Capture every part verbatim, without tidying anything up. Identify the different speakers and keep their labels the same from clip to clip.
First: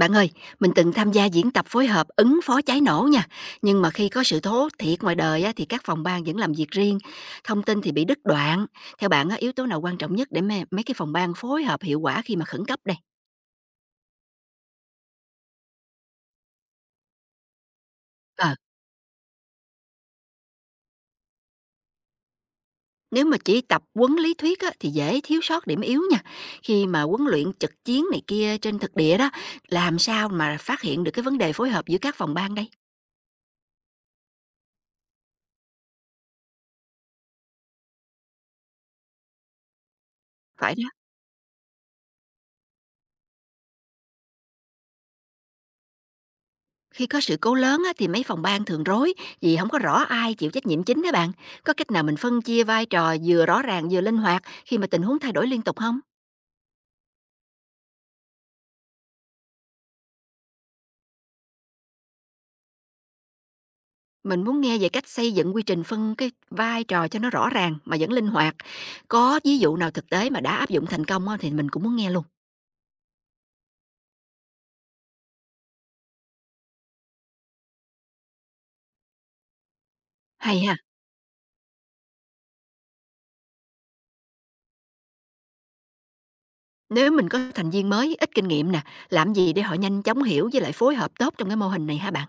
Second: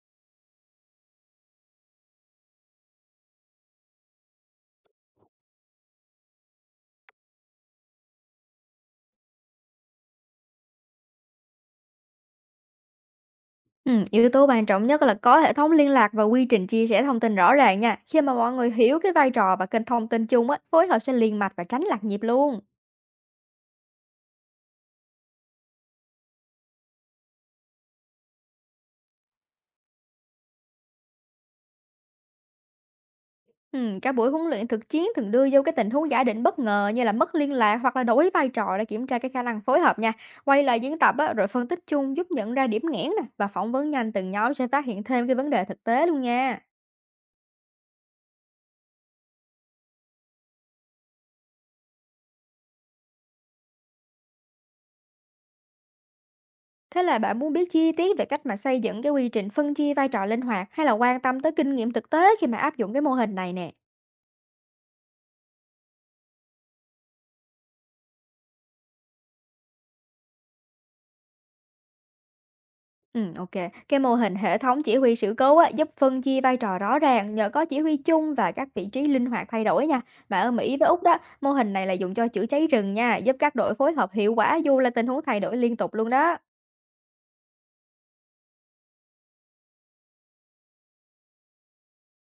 Speaker 1: Bạn ơi, mình từng tham gia diễn tập phối hợp ứng phó cháy nổ nha, nhưng mà khi có sự thố thiệt ngoài đời á, thì các phòng ban vẫn làm việc riêng, thông tin thì bị đứt đoạn. Theo bạn, á, yếu tố nào quan trọng nhất để mê- mấy cái phòng ban phối hợp hiệu quả khi mà khẩn cấp đây?
Speaker 2: Ừm, yếu tố quan trọng nhất là có hệ thống liên lạc và quy trình chia sẻ thông tin rõ ràng nha. Khi mà mọi
Speaker 1: Ờ,
Speaker 2: người hiểu cái vai trò và kênh thông tin chung á, phối hợp sẽ liền mạch và tránh lạc nhịp luôn.
Speaker 1: nếu mà chỉ tập huấn lý thuyết á, thì dễ thiếu sót điểm yếu nha. Khi mà huấn luyện trực chiến này kia trên thực địa đó, làm sao mà phát hiện được cái vấn đề phối hợp giữa các phòng ban đây?
Speaker 2: Ừm, các buổi huấn luyện thực chiến thường đưa vô cái tình huống giả định bất ngờ như là mất liên lạc hoặc là đổi vai trò để kiểm tra cái khả năng phối hợp nha. Quay
Speaker 1: Phải.
Speaker 2: lại diễn tập á, rồi phân tích chung giúp nhận ra điểm nghẽn nè, và phỏng vấn nhanh từng nhóm sẽ phát hiện thêm cái vấn đề thực tế luôn nha.
Speaker 1: Khi có sự cố lớn á, thì mấy phòng ban thường rối vì không có rõ ai chịu trách nhiệm chính đó bạn. Có cách nào mình phân chia vai trò vừa rõ ràng vừa linh hoạt khi mà tình huống thay đổi liên tục không?
Speaker 2: Thế là bạn muốn biết chi tiết về cách mà xây dựng cái quy trình phân chia vai trò linh hoạt, hay là quan tâm tới kinh nghiệm thực tế khi mà áp dụng cái mô hình này nè?
Speaker 1: Mình muốn nghe về cách xây dựng quy trình phân cái vai trò cho nó rõ ràng mà vẫn linh hoạt. Có ví dụ nào thực tế mà đã áp dụng thành công á, thì mình cũng muốn nghe luôn.
Speaker 2: Ừm, ok. Cái mô hình hệ thống chỉ huy sự cố á, giúp phân chia vai trò rõ ràng nhờ có chỉ huy chung và các vị trí linh hoạt thay đổi nha. Mà ở
Speaker 1: Hay
Speaker 2: Mỹ
Speaker 1: ha,
Speaker 2: với Úc đó, mô hình này là dùng cho chữa cháy rừng nha, giúp các đội phối hợp hiệu quả dù là tình huống thay đổi liên tục luôn đó.
Speaker 1: nếu mình có thành viên mới ít kinh nghiệm nè, làm gì để họ nhanh chóng hiểu với lại phối hợp tốt trong cái mô hình này hả bạn?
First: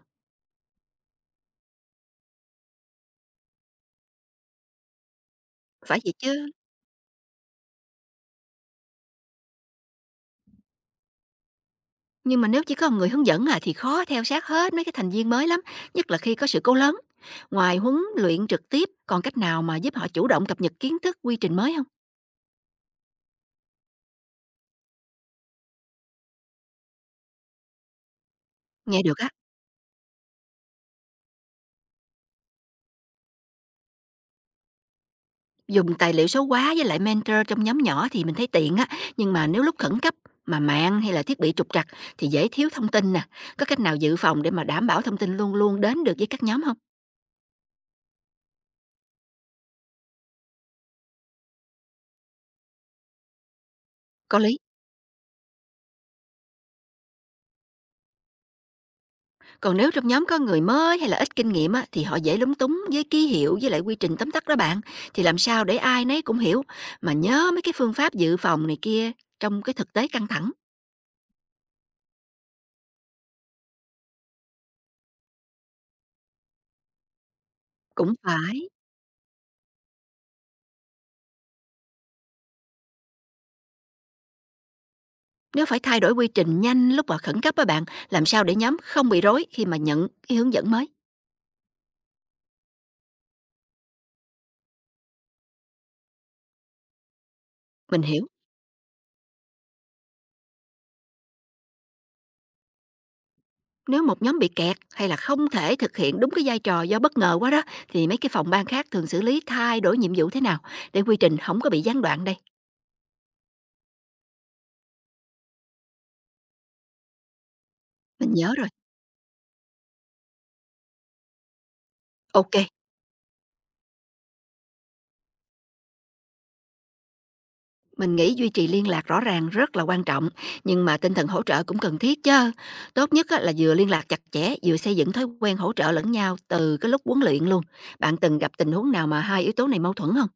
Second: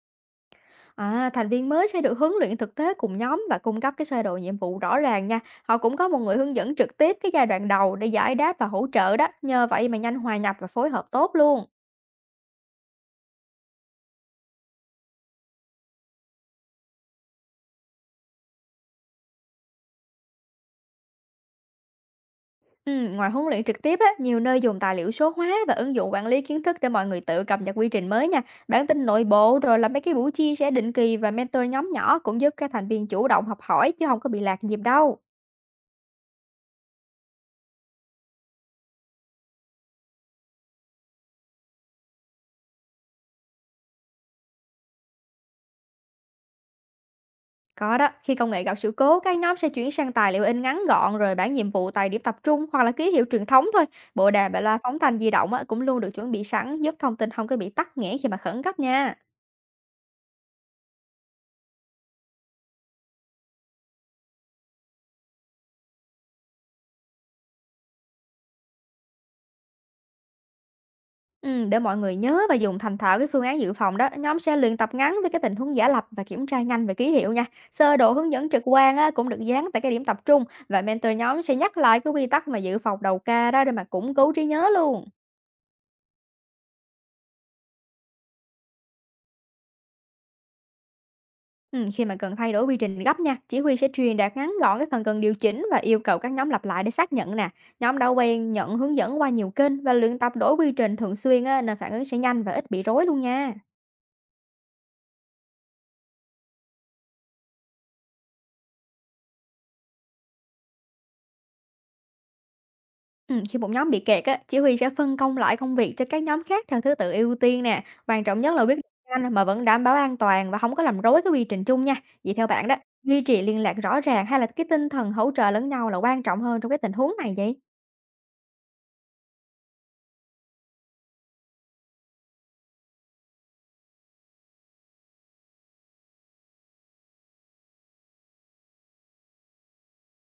Speaker 2: À, thành viên mới sẽ được huấn luyện thực tế cùng nhóm và cung cấp cái sơ đồ nhiệm vụ rõ ràng nha. Họ cũng
Speaker 1: Phải
Speaker 2: có
Speaker 1: vậy
Speaker 2: một người
Speaker 1: chứ?
Speaker 2: hướng dẫn trực tiếp cái giai đoạn đầu để giải đáp và hỗ trợ đó, nhờ vậy mà nhanh hòa nhập và phối hợp tốt luôn.
Speaker 1: Nhưng mà nếu chỉ có một người hướng dẫn à thì khó theo sát hết mấy cái thành viên mới lắm, nhất là khi có sự cố lớn. Ngoài huấn luyện trực tiếp, còn cách nào mà giúp họ chủ động cập nhật kiến thức, quy trình mới không?
Speaker 2: Ừ, ngoài huấn luyện trực tiếp á, nhiều nơi dùng tài liệu số hóa và ứng dụng quản lý kiến thức để mọi người tự cập nhật quy trình mới nha. Bản
Speaker 1: Nghe
Speaker 2: tin
Speaker 1: được
Speaker 2: nội
Speaker 1: á,
Speaker 2: bộ rồi là mấy cái buổi chia sẻ định kỳ và mentor nhóm nhỏ cũng giúp các thành viên chủ động học hỏi chứ không có bị lạc nhịp đâu.
Speaker 1: dùng tài liệu số hóa với lại mentor trong nhóm nhỏ thì mình thấy tiện á, nhưng mà nếu lúc khẩn cấp mà mạng hay là thiết bị trục trặc thì dễ thiếu thông tin nè. Có cách nào dự phòng để mà đảm bảo thông tin luôn luôn đến được với các nhóm không?
Speaker 2: Có đó, khi công nghệ gặp sự cố, các nhóm sẽ chuyển sang tài liệu in ngắn gọn, rồi bản nhiệm vụ tài điểm tập trung hoặc là ký hiệu truyền thống thôi. Bộ
Speaker 1: Có
Speaker 2: đàm
Speaker 1: lý.
Speaker 2: và loa phóng thanh di động á, cũng luôn được chuẩn bị sẵn, giúp thông tin không có bị tắc nghẽn khi mà khẩn cấp nha.
Speaker 1: Còn nếu trong nhóm có người mới hay là ít kinh nghiệm á, thì họ dễ lúng túng với ký hiệu với lại quy trình tóm tắt đó bạn. Thì làm sao để ai nấy cũng hiểu mà nhớ mấy cái phương pháp dự phòng này kia trong cái thực tế căng thẳng.
Speaker 2: Ừm, để mọi người nhớ và dùng thành thạo cái phương án dự phòng đó, nhóm sẽ luyện tập ngắn với cái tình huống giả lập và kiểm tra nhanh về ký hiệu nha. Sơ đồ
Speaker 1: Cũng
Speaker 2: hướng dẫn trực
Speaker 1: phải.
Speaker 2: quan á, cũng được dán tại cái điểm tập trung, và mentor nhóm sẽ nhắc lại cái quy tắc mà dự phòng đầu ca đó để mà củng cố trí nhớ luôn.
Speaker 1: Nếu phải thay đổi quy trình nhanh lúc mà khẩn cấp á bạn, làm sao để nhóm không bị rối khi mà nhận cái hướng dẫn mới?
Speaker 2: Ừm, khi mà cần thay đổi quy trình gấp nha, chỉ huy sẽ truyền đạt ngắn gọn cái phần cần điều chỉnh và yêu cầu các nhóm lặp lại để xác nhận nè. Nhóm
Speaker 1: Mình
Speaker 2: đã
Speaker 1: hiểu,
Speaker 2: quen nhận hướng dẫn qua nhiều kênh và luyện tập đổi quy trình thường xuyên á, nên phản ứng sẽ nhanh và ít bị rối luôn nha.
Speaker 1: nếu một nhóm bị kẹt hay là không thể thực hiện đúng cái vai trò do bất ngờ quá đó thì mấy cái phòng ban khác thường xử lý thay đổi nhiệm vụ thế nào để quy trình không có bị gián đoạn đây.
Speaker 2: Ừm, khi một nhóm bị kẹt á, chỉ huy sẽ phân công lại công việc cho các nhóm khác theo thứ tự ưu tiên nè. Quan
Speaker 1: Mình
Speaker 2: trọng nhất
Speaker 1: nhớ
Speaker 2: là
Speaker 1: rồi.
Speaker 2: quyết định nhanh mà vẫn đảm bảo an toàn và không có làm rối cái quy trình chung nha. Vậy theo
Speaker 1: Ok.
Speaker 2: bạn đó, duy trì liên lạc rõ ràng hay là cái tinh thần hỗ trợ lẫn nhau là quan trọng hơn trong cái tình huống này vậy?
Speaker 1: Mình nghĩ duy trì liên lạc rõ ràng rất là quan trọng, nhưng mà tinh thần hỗ trợ cũng cần thiết chứ. Tốt nhất á, là vừa liên lạc chặt chẽ, vừa xây dựng thói quen hỗ trợ lẫn nhau từ cái lúc huấn luyện luôn. Bạn từng gặp tình huống nào mà hai yếu tố này mâu thuẫn không?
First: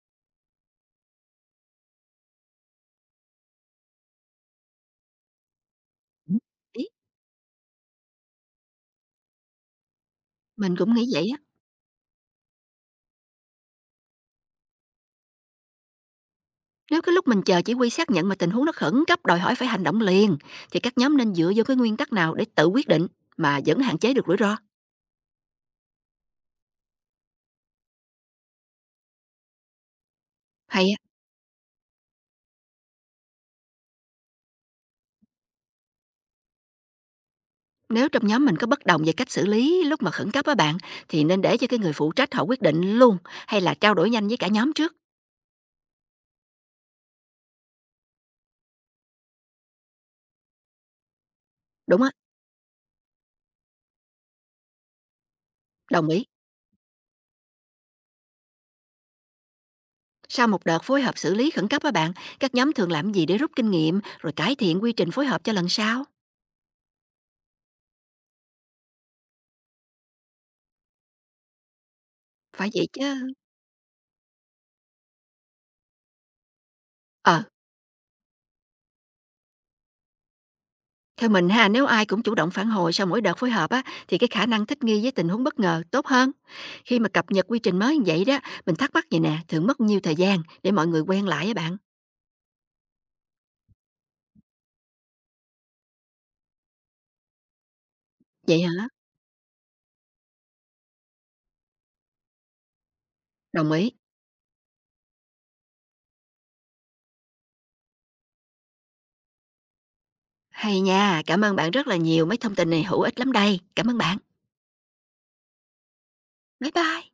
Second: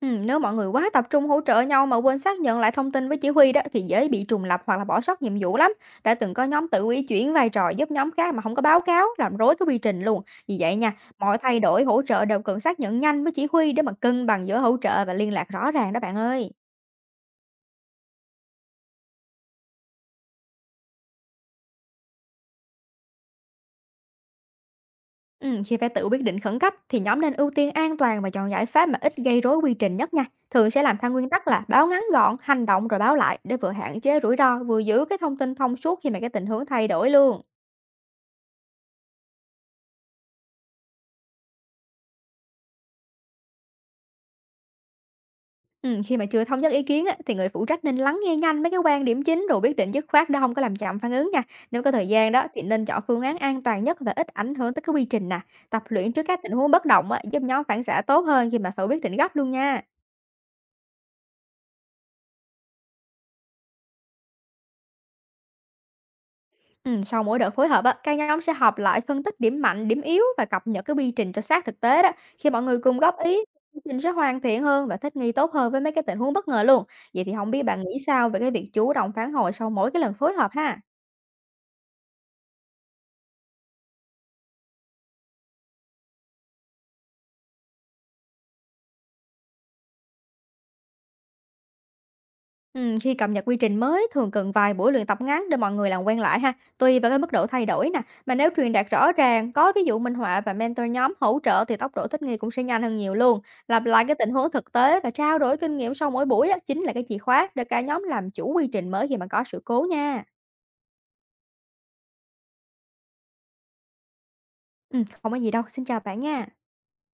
Speaker 2: Ừm, nếu mọi người quá tập trung hỗ trợ nhau mà quên xác nhận lại thông tin với chỉ huy đó, thì dễ bị trùng lập hoặc là bỏ sót nhiệm vụ lắm. Đã từng
Speaker 1: Ừ.
Speaker 2: có nhóm
Speaker 1: Ý,
Speaker 2: tự ý chuyển vai trò giúp nhóm khác mà không có báo cáo, làm rối cái quy trình luôn. Vì
Speaker 1: mình
Speaker 2: vậy nha,
Speaker 1: cũng nghĩ vậy
Speaker 2: mọi
Speaker 1: á.
Speaker 2: thay đổi hỗ trợ đều cần xác nhận nhanh với chỉ huy để mà cân bằng giữa hỗ trợ và liên lạc rõ ràng đó bạn ơi.
Speaker 1: Nếu cái lúc mình chờ chỉ huy xác nhận mà tình huống nó khẩn cấp đòi hỏi phải hành động liền, thì các nhóm nên dựa vô cái nguyên tắc nào để tự quyết định mà vẫn hạn chế được rủi ro?
Speaker 2: Ừm, khi phải tự quyết định khẩn cấp thì nhóm nên ưu tiên an toàn và chọn giải pháp mà ít gây rối quy trình nhất nha. Thường sẽ làm
Speaker 1: Hay.
Speaker 2: theo nguyên tắc là báo ngắn gọn, hành động rồi báo lại, để vừa hạn chế rủi ro, vừa giữ cái thông tin thông suốt khi mà cái tình huống thay đổi luôn.
Speaker 1: Nếu trong nhóm mình có bất đồng về cách xử lý lúc mà khẩn cấp á bạn, thì nên để cho cái người phụ trách họ quyết định luôn hay là trao đổi nhanh với cả nhóm trước,
Speaker 2: Ừm, khi mà chưa thống nhất ý kiến á, thì người phụ trách nên lắng nghe nhanh mấy cái quan điểm chính rồi quyết định dứt khoát để không có làm chậm phản ứng nha. Nếu có
Speaker 1: đúng
Speaker 2: thời
Speaker 1: á?
Speaker 2: gian đó thì nên chọn phương án an toàn nhất và ít ảnh hưởng tới cái quy trình nè. Tập
Speaker 1: Đồng
Speaker 2: luyện trước
Speaker 1: ý.
Speaker 2: các tình huống bất động á, giúp nhóm phản xạ tốt hơn khi mà phải quyết định gấp luôn nha.
Speaker 1: Sau một đợt phối hợp xử lý khẩn cấp á bạn, các nhóm thường làm gì để rút kinh nghiệm rồi cải thiện quy trình phối hợp cho lần sau?
Speaker 2: Ừm, sau mỗi đợt phối hợp á, các nhóm sẽ họp lại phân tích điểm mạnh, điểm yếu và cập nhật cái quy trình cho sát thực tế đó. Khi mọi
Speaker 1: Phải
Speaker 2: người
Speaker 1: vậy
Speaker 2: cùng góp
Speaker 1: chứ.
Speaker 2: ý, quy trình sẽ hoàn thiện hơn và thích nghi tốt hơn với mấy cái tình huống bất ngờ luôn. Vậy thì
Speaker 1: Ờ,
Speaker 2: không biết bạn nghĩ sao về cái việc chủ động phản hồi sau mỗi cái lần phối hợp ha?
Speaker 1: theo mình ha, nếu ai cũng chủ động phản hồi sau mỗi đợt phối hợp á thì cái khả năng thích nghi với tình huống bất ngờ tốt hơn. Khi mà cập nhật quy trình mới như vậy đó, mình thắc mắc vậy nè, thường mất nhiêu thời gian để mọi người quen lại á bạn?
Speaker 2: Ừm, khi cập nhật quy trình mới thường cần vài buổi luyện tập ngắn để mọi người làm quen lại ha, tùy vào cái mức độ thay đổi nè, mà nếu
Speaker 1: Vậy hả?
Speaker 2: truyền đạt rõ ràng, có ví dụ minh họa và mentor nhóm hỗ trợ thì tốc độ thích nghi cũng sẽ nhanh hơn nhiều luôn.
Speaker 1: Đồng
Speaker 2: Lặp
Speaker 1: ý.
Speaker 2: lại cái tình huống thực tế và trao đổi kinh nghiệm sau mỗi buổi á, chính là cái chìa khóa để cả nhóm làm chủ quy trình mới khi mà có sự cố nha.
Speaker 1: Hay nha, cảm ơn bạn rất là nhiều, mấy thông tin này hữu ích lắm đây. Cảm ơn bạn.
Speaker 2: Ừ, không có gì đâu, xin chào bạn nha.
Speaker 1: Bye bye.